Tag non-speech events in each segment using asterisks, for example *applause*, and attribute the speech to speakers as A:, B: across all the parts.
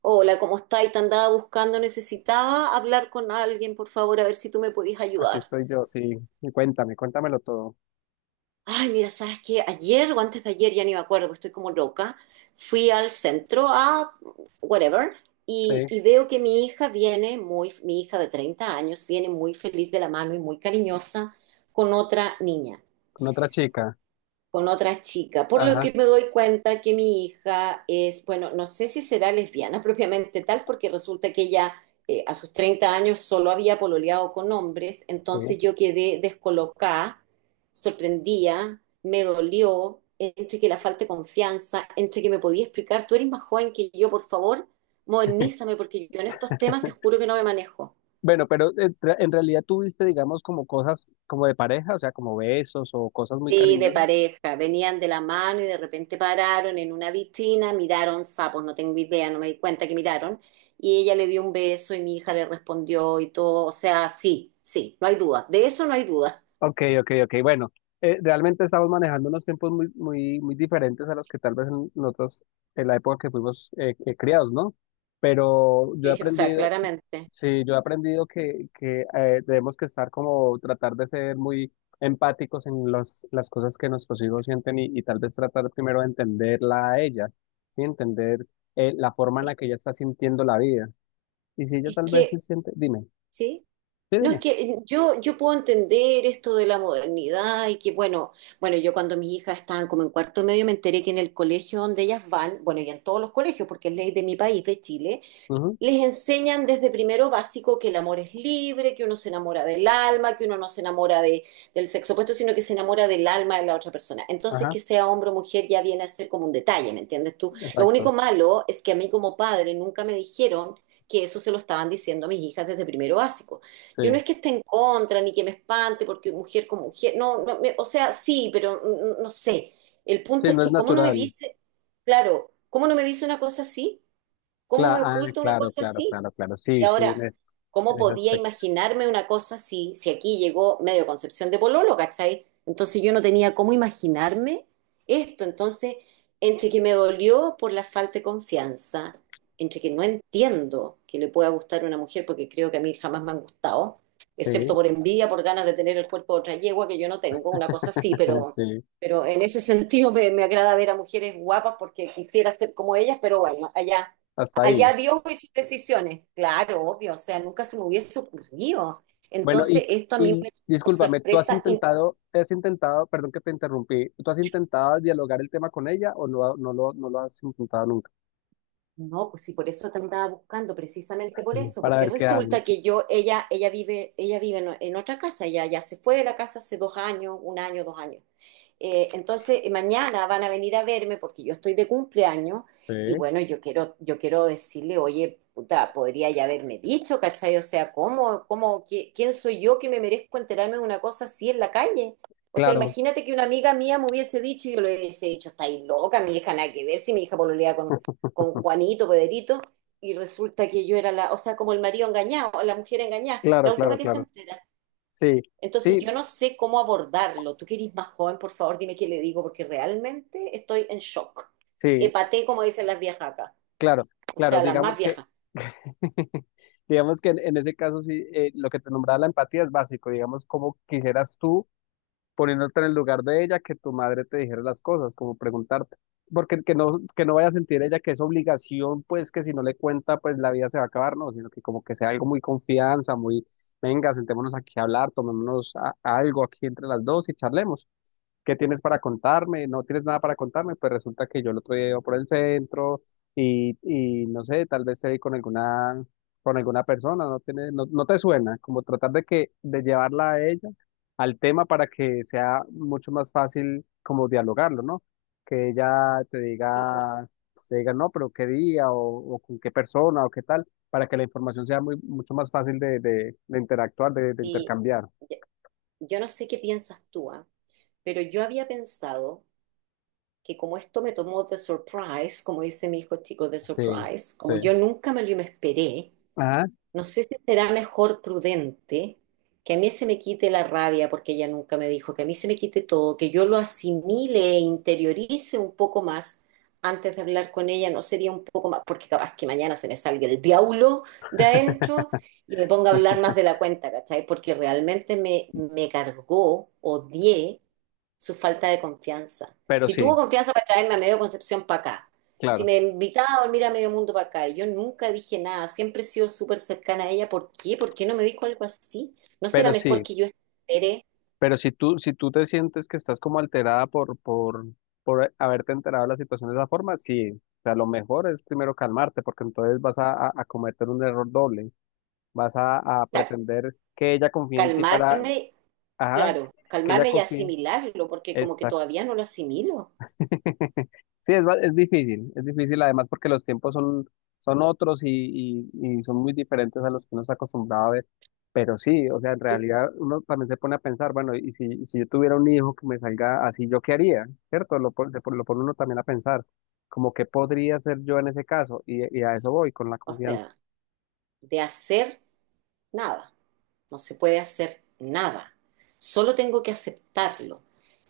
A: Hola, ¿cómo estáis? Te andaba buscando, necesitaba hablar con alguien, por favor, a ver si tú me podías
B: Aquí
A: ayudar.
B: estoy yo, sí. Y cuéntame, cuéntamelo todo.
A: Ay, mira, ¿sabes qué? Ayer o antes de ayer, ya ni me acuerdo, porque estoy como loca, fui al centro a whatever y,
B: Sí,
A: y veo que mi hija viene mi hija de 30 años, viene muy feliz de la mano y muy cariñosa con otra niña.
B: con otra chica.
A: Con otra chica, por lo
B: Ajá,
A: que me doy cuenta que mi hija es, bueno, no sé si será lesbiana propiamente tal, porque resulta que ella a sus 30 años solo había pololeado con hombres, entonces
B: sí.
A: yo quedé descolocada, sorprendida, me dolió, entre que la falta de confianza, entre que me podía explicar, tú eres más joven que yo, por favor, modernízame, porque yo en estos temas te juro que no me manejo.
B: Bueno, pero en realidad tuviste, digamos, como cosas como de pareja, o sea, como besos o cosas muy
A: Sí, de
B: cariñosas.
A: pareja, venían de la mano y de repente pararon en una vitrina, miraron sapos, no tengo idea, no me di cuenta que miraron, y ella le dio un beso y mi hija le respondió y todo, o sea, sí, sí, no hay duda, de eso no hay duda.
B: Ok, ok, ok. Bueno, realmente estamos manejando unos tiempos muy, muy, muy diferentes a los que tal vez en nosotros, en la época que fuimos criados, ¿no? Pero
A: *laughs*
B: yo he
A: Sí, o sea,
B: aprendido.
A: claramente.
B: Sí, yo he aprendido que debemos que estar como tratar de ser muy empáticos en las cosas que nuestros hijos sienten y tal vez tratar primero de entenderla a ella, ¿sí? Entender la forma en
A: Es,
B: la que ella está sintiendo la vida. Y si ella
A: es
B: tal vez
A: que,
B: se siente, dime,
A: sí.
B: sí,
A: No, es
B: dime.
A: que yo puedo entender esto de la modernidad y que, bueno, bueno, yo cuando mis hijas estaban como en cuarto medio me enteré que en el colegio donde ellas van, bueno, y en todos los colegios, porque es ley de mi país, de Chile,
B: Ujú.
A: les enseñan desde primero básico que el amor es libre, que uno se enamora del alma, que uno no se enamora del sexo opuesto, sino que se enamora del alma de la otra persona. Entonces,
B: Ajá,
A: que sea hombre o mujer ya viene a ser como un detalle, ¿me entiendes tú? Lo único
B: exacto,
A: malo es que a mí como padre nunca me dijeron que eso se lo estaban diciendo a mis hijas desde primero básico. Yo no
B: sí.
A: es que esté en contra ni que me espante porque mujer como mujer, no, no, me- o sea, sí, pero no sé. El punto
B: Sí,
A: es
B: no es
A: que, ¿cómo no me
B: natural.
A: dice, claro, cómo no me dice una cosa así? ¿Cómo me oculto una
B: Claro,
A: cosa
B: claro,
A: así?
B: claro, claro.
A: Y
B: Sí, sí,
A: ahora, ¿cómo
B: en ese
A: podía
B: aspecto.
A: imaginarme una cosa así si aquí llegó medio Concepción de Pololo, ¿cachai? Entonces yo no tenía cómo imaginarme esto. Entonces, entre que me dolió por la falta de confianza, entre que no entiendo que le pueda gustar a una mujer, porque creo que a mí jamás me han gustado,
B: Sí,
A: excepto por envidia, por ganas de tener el cuerpo de otra yegua que yo no tengo, una cosa así,
B: *laughs*
A: pero...
B: sí,
A: Pero en ese sentido me agrada ver a mujeres guapas porque quisiera ser como ellas, pero bueno, allá.
B: hasta
A: Allá
B: ahí.
A: Dios y sus decisiones. Claro, obvio, o sea, nunca se me hubiese ocurrido.
B: Bueno,
A: Entonces, esto a mí
B: y
A: me tomó por
B: discúlpame, ¿tú
A: sorpresa.
B: has intentado, perdón que te interrumpí, ¿tú has intentado dialogar el tema con ella o no, no lo has intentado nunca?
A: No, pues sí, por eso te andaba buscando, precisamente por
B: Mm.
A: eso,
B: Para
A: porque
B: ver qué hace.
A: resulta que ella vive en otra casa, ella ya se fue de la casa hace 2 años, un año, 2 años. Entonces, mañana van a venir a verme porque yo estoy de cumpleaños
B: Sí.
A: y bueno, yo quiero decirle, oye, puta, podría ya haberme dicho, ¿cachai? O sea, ¿cómo, cómo, qué- quién soy yo que me merezco enterarme de una cosa así en la calle? O sea,
B: Claro,
A: imagínate que una amiga mía me hubiese dicho y yo le hubiese dicho, estáis loca, mi hija, nada que ver si mi hija pololea con Juanito, Pederito, y resulta que yo era la, o sea, como el marido engañado, la mujer engañada,
B: claro,
A: la última
B: claro,
A: que se
B: claro.
A: entera.
B: Sí,
A: Entonces
B: sí,
A: yo no sé cómo abordarlo. Tú que eres más joven, por favor, dime qué le digo, porque realmente estoy en shock.
B: sí,
A: Epaté, como dicen las viejas acá,
B: claro,
A: o
B: claro.
A: sea, las más
B: Digamos que,
A: viejas.
B: *laughs* digamos en ese caso sí, lo que te nombraba la empatía es básico. Digamos, cómo quisieras tú poniéndote en el lugar de ella, que tu madre te dijera las cosas, como preguntarte, porque que no vaya a sentir ella que es obligación, pues que si no le cuenta, pues la vida se va a acabar, no, sino que como que sea algo muy confianza, muy, venga, sentémonos aquí a hablar, tomémonos algo aquí entre las dos y charlemos. ¿Qué tienes para contarme? No tienes nada para contarme, pues resulta que yo el otro día iba por el centro y no sé, tal vez te vi con alguna persona, no tiene, no, no te suena, como tratar de que, de llevarla a ella al tema para que sea mucho más fácil como dialogarlo, ¿no? Que ella
A: Sí.
B: te diga, no, pero qué día o con qué persona o qué tal, para que la información sea muy, mucho más fácil de interactuar, de
A: Y
B: intercambiar.
A: yo yo no sé qué piensas tú, ah. Pero yo había pensado que como esto me tomó de surprise, como dice mi hijo chico, de
B: Sí,
A: surprise, como
B: sí.
A: yo nunca me esperé,
B: Ajá,
A: no sé si será mejor prudente que a mí se me quite la rabia, porque ella nunca me dijo, que a mí se me quite todo, que yo lo asimile e interiorice un poco más antes de hablar con ella, no sería un poco más, porque capaz que mañana se me salga el diablo de adentro y me ponga a hablar más de la cuenta, ¿cachai? Porque realmente me cargó, odié su falta de confianza.
B: pero
A: Si
B: sí,
A: tuvo confianza para traerme a medio Concepción para acá, si
B: claro,
A: me invitaba a dormir a medio mundo para acá, y yo nunca dije nada, siempre he sido súper cercana a ella. ¿Por qué? ¿Por qué no me dijo algo así? ¿No será
B: pero
A: mejor
B: sí,
A: que yo espere?
B: pero si tú, si tú te sientes que estás como alterada por haberte enterado de la situación de esa forma, sí. O sea, lo mejor es primero calmarte, porque entonces vas a, a cometer un error doble. Vas a
A: O sea,
B: pretender que ella confíe en ti para,
A: calmarme,
B: ajá,
A: claro,
B: que ella
A: calmarme y
B: confíe.
A: asimilarlo, porque como que
B: Exacto.
A: todavía no lo asimilo.
B: *laughs* Sí, es difícil además porque los tiempos son, son otros y, y son muy diferentes a los que uno está acostumbrado a ver. Pero sí, o sea, en
A: Tú,
B: realidad uno también se pone a pensar, bueno, y si yo tuviera un hijo que me salga así, ¿yo qué haría? ¿Cierto? Lo pone uno también a pensar, como qué podría hacer yo en ese caso, y a eso voy con la
A: o
B: confianza.
A: sea, de hacer nada, no se puede hacer nada. Solo tengo que aceptarlo.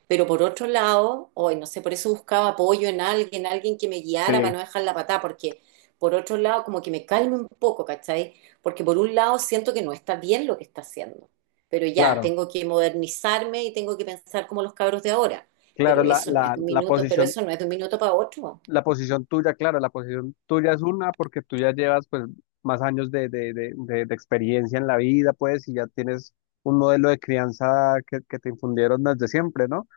A: Pero por otro lado, hoy no sé, por eso buscaba apoyo en alguien, alguien que me guiara para
B: Sí,
A: no dejar la patada, porque por otro lado, como que me calme un poco, ¿cachai? Porque por un lado siento que no está bien lo que está haciendo, pero ya,
B: claro,
A: tengo que modernizarme y tengo que pensar como los cabros de ahora,
B: claro,
A: pero
B: la,
A: eso no es
B: la,
A: de un
B: la
A: minuto, pero
B: posición.
A: eso no es de un minuto para otro.
B: La posición tuya, claro, la posición tuya es una porque tú ya llevas pues más años de experiencia en la vida, pues, y ya tienes un modelo de crianza que te infundieron desde siempre, ¿no?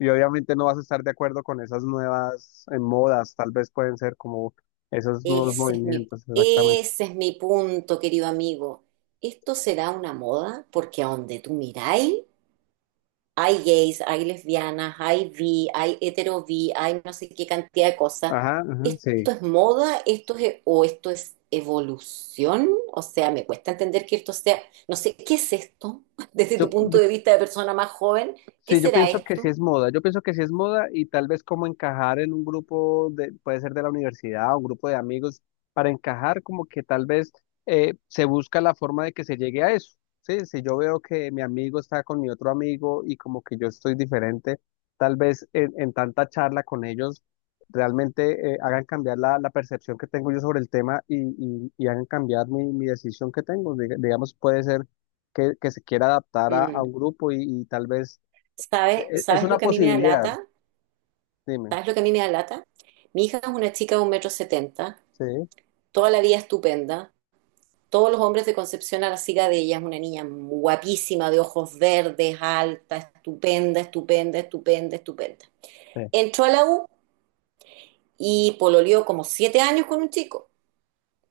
B: Y obviamente no vas a estar de acuerdo con esas nuevas modas, tal vez pueden ser como esos nuevos
A: Ese es mi,
B: movimientos, exactamente.
A: ese es mi punto, querido amigo. ¿Esto será una moda? Porque a donde tú miráis, hay gays, hay lesbianas, hay bi, hay hetero bi, hay no sé qué cantidad de cosas.
B: Ajá, ajá, sí.
A: ¿Esto es moda? ¿Esto es, o esto es evolución? O sea, me cuesta entender que esto sea, no sé, ¿qué es esto? *laughs* Desde tu
B: Yo,
A: punto
B: yo
A: de vista de persona más joven, ¿qué
B: sí, yo
A: será
B: pienso que sí
A: esto?
B: es moda, yo pienso que sí es moda y tal vez como encajar en un grupo de, puede ser de la universidad, un grupo de amigos, para encajar como que tal vez se busca la forma de que se llegue a eso, ¿sí? Si yo veo que mi amigo está con mi otro amigo y como que yo estoy diferente, tal vez en tanta charla con ellos realmente hagan cambiar la, la percepción que tengo yo sobre el tema y, y hagan cambiar mi, mi decisión que tengo. Digamos, puede ser que se quiera adaptar a
A: Mm,
B: un grupo y tal vez
A: ¿sabes,
B: es
A: sabes lo
B: una
A: que a mí me da
B: posibilidad,
A: lata?
B: dime.
A: ¿Sabes lo que a mí me da lata? Mi hija es una chica de un metro setenta,
B: Sí,
A: toda la vida estupenda. Todos los hombres de Concepción a la siga de ella. Es una niña guapísima, de ojos verdes, alta, estupenda, estupenda, estupenda, estupenda.
B: sí,
A: Entró a la U y pololeó como 7 años con un chico,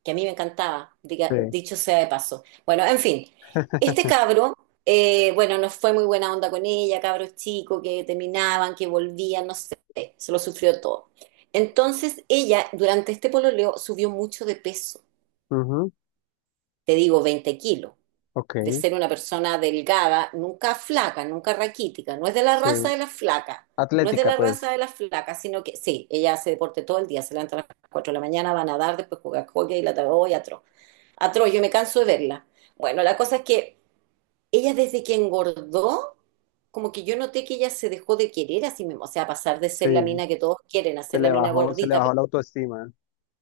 A: que a mí me encantaba, diga-
B: sí.
A: dicho sea de paso. Bueno, en fin, este cabro, bueno, no fue muy buena onda con ella, cabros chicos que terminaban, que volvían, no sé, se lo sufrió todo. Entonces ella, durante este pololeo, subió mucho de peso,
B: Ujú,
A: te digo, 20 kilos.
B: ok,
A: De ser una persona delgada, nunca flaca, nunca raquítica, no es de la
B: sí.
A: raza de las flacas, no es de
B: Atlética,
A: la
B: pues,
A: raza de las flacas, sino que sí, ella hace deporte todo el día, se levanta a las 4 de la mañana, va a nadar, después juega hockey y la tarde, atro, yo me canso de verla. Bueno, la cosa es que ella desde que engordó, como que yo noté que ella se dejó de querer a sí misma, o sea, pasar de ser la
B: sí.
A: mina que todos quieren a ser la mina
B: Se le
A: gordita, pero
B: bajó la autoestima.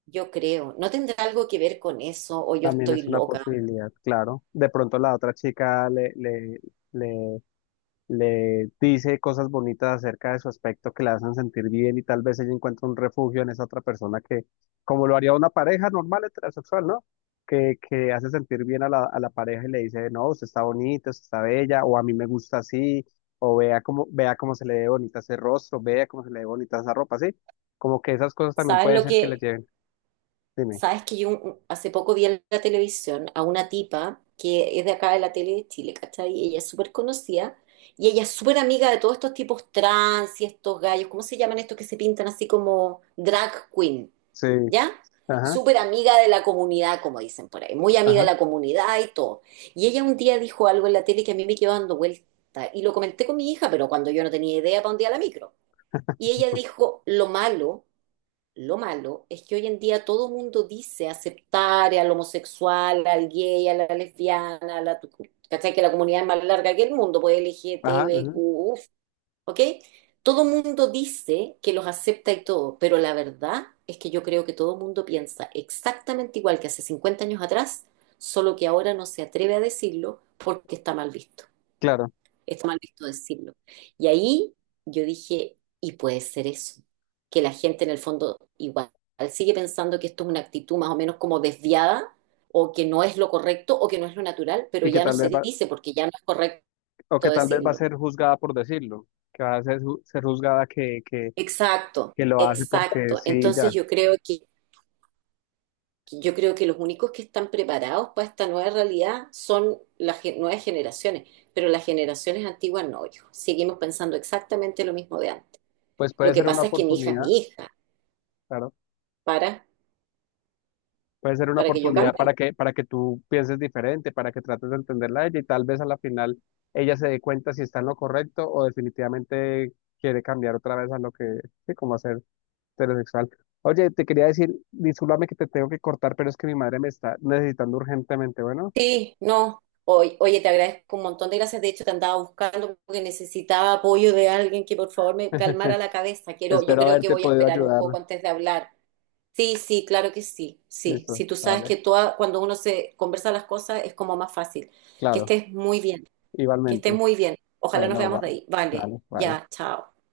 A: yo creo, no tendrá algo que ver con eso o yo
B: También
A: estoy
B: es una
A: loca.
B: posibilidad, claro. De pronto la otra chica le, le, le le dice cosas bonitas acerca de su aspecto que la hacen sentir bien y tal vez ella encuentra un refugio en esa otra persona que, como lo haría una pareja normal heterosexual, ¿no? Que hace sentir bien a la pareja y le dice, no, usted está bonita, usted está bella, o a mí me gusta así, o vea cómo se le ve bonita ese rostro, vea cómo se le ve bonita esa ropa, ¿sí? Como que esas cosas también
A: ¿Sabes
B: puede
A: lo
B: ser que le
A: que
B: lleven, dime.
A: sabes que yo un- hace poco vi en la televisión a una tipa que es de acá de la tele de Chile, ¿cachai? Y ella es súper conocida y ella es súper amiga de todos estos tipos trans y estos gallos, ¿cómo se llaman estos que se pintan así como drag queen?
B: Sí,
A: ¿Ya?
B: ajá,
A: Súper amiga de la comunidad, como dicen por ahí, muy amiga de
B: ajá,
A: la comunidad y todo. Y ella un día dijo algo en la tele que a mí me quedó dando vuelta y lo comenté con mi hija, pero cuando yo no tenía idea para un día la micro. Y ella dijo, lo malo, lo malo es que hoy en día todo mundo dice aceptar al homosexual, al gay, a la lesbiana, a la... ¿Cachai? Que la comunidad es más larga que el mundo, pues
B: ajá, ajá,
A: LGTBQ, uf, ¿ok? Todo mundo dice que los acepta y todo, pero la verdad es que yo creo que todo mundo piensa exactamente igual que hace 50 años atrás, solo que ahora no se atreve a decirlo porque está mal visto.
B: claro.
A: Está mal visto decirlo. Y ahí yo dije, y puede ser eso, que la gente en el fondo igual sigue pensando que esto es una actitud más o menos como desviada, o que no es lo correcto, o que no es lo natural, pero
B: Y que
A: ya no
B: tal vez,
A: se dice porque ya no es correcto
B: o que tal vez va a
A: decirlo.
B: ser juzgada por decirlo, que va a ser, ser juzgada
A: Exacto,
B: que lo hace porque
A: exacto.
B: sí,
A: Entonces
B: ya.
A: yo creo que yo creo que los únicos que están preparados para esta nueva realidad son las gen- nuevas generaciones, pero las generaciones antiguas no, hijo. Seguimos pensando exactamente lo mismo de antes.
B: Pues
A: Lo
B: puede
A: que
B: ser una
A: pasa es que mi hija es
B: oportunidad,
A: mi hija
B: claro.
A: para,
B: Puede ser una
A: para que yo
B: oportunidad
A: cambie.
B: para que tú pienses diferente, para que trates de entenderla a ella y tal vez a la final ella se dé cuenta si está en lo correcto o definitivamente quiere cambiar otra vez a lo que, sí, como hacer heterosexual. Oye, te quería decir, discúlpame que te tengo que cortar, pero es que mi madre me está necesitando urgentemente, bueno.
A: Sí, no. Oy- Oye, te agradezco un montón de gracias. De hecho, te andaba buscando porque necesitaba apoyo de alguien que por favor me calmara
B: *laughs*
A: la cabeza. Quiero, yo
B: Espero
A: creo que
B: haberte
A: voy a
B: podido
A: esperar un
B: ayudar.
A: poco antes de hablar. Sí, sí, claro que sí. Sí,
B: Listo,
A: sí, tú sabes
B: vale,
A: que toda, cuando uno se conversa las cosas es como más fácil. Que
B: claro.
A: estés muy bien, que estés
B: Igualmente.
A: muy bien. Ojalá nos
B: Bueno,
A: veamos de
B: bye.
A: ahí. Vale,
B: Dale, bye.
A: ya, chao.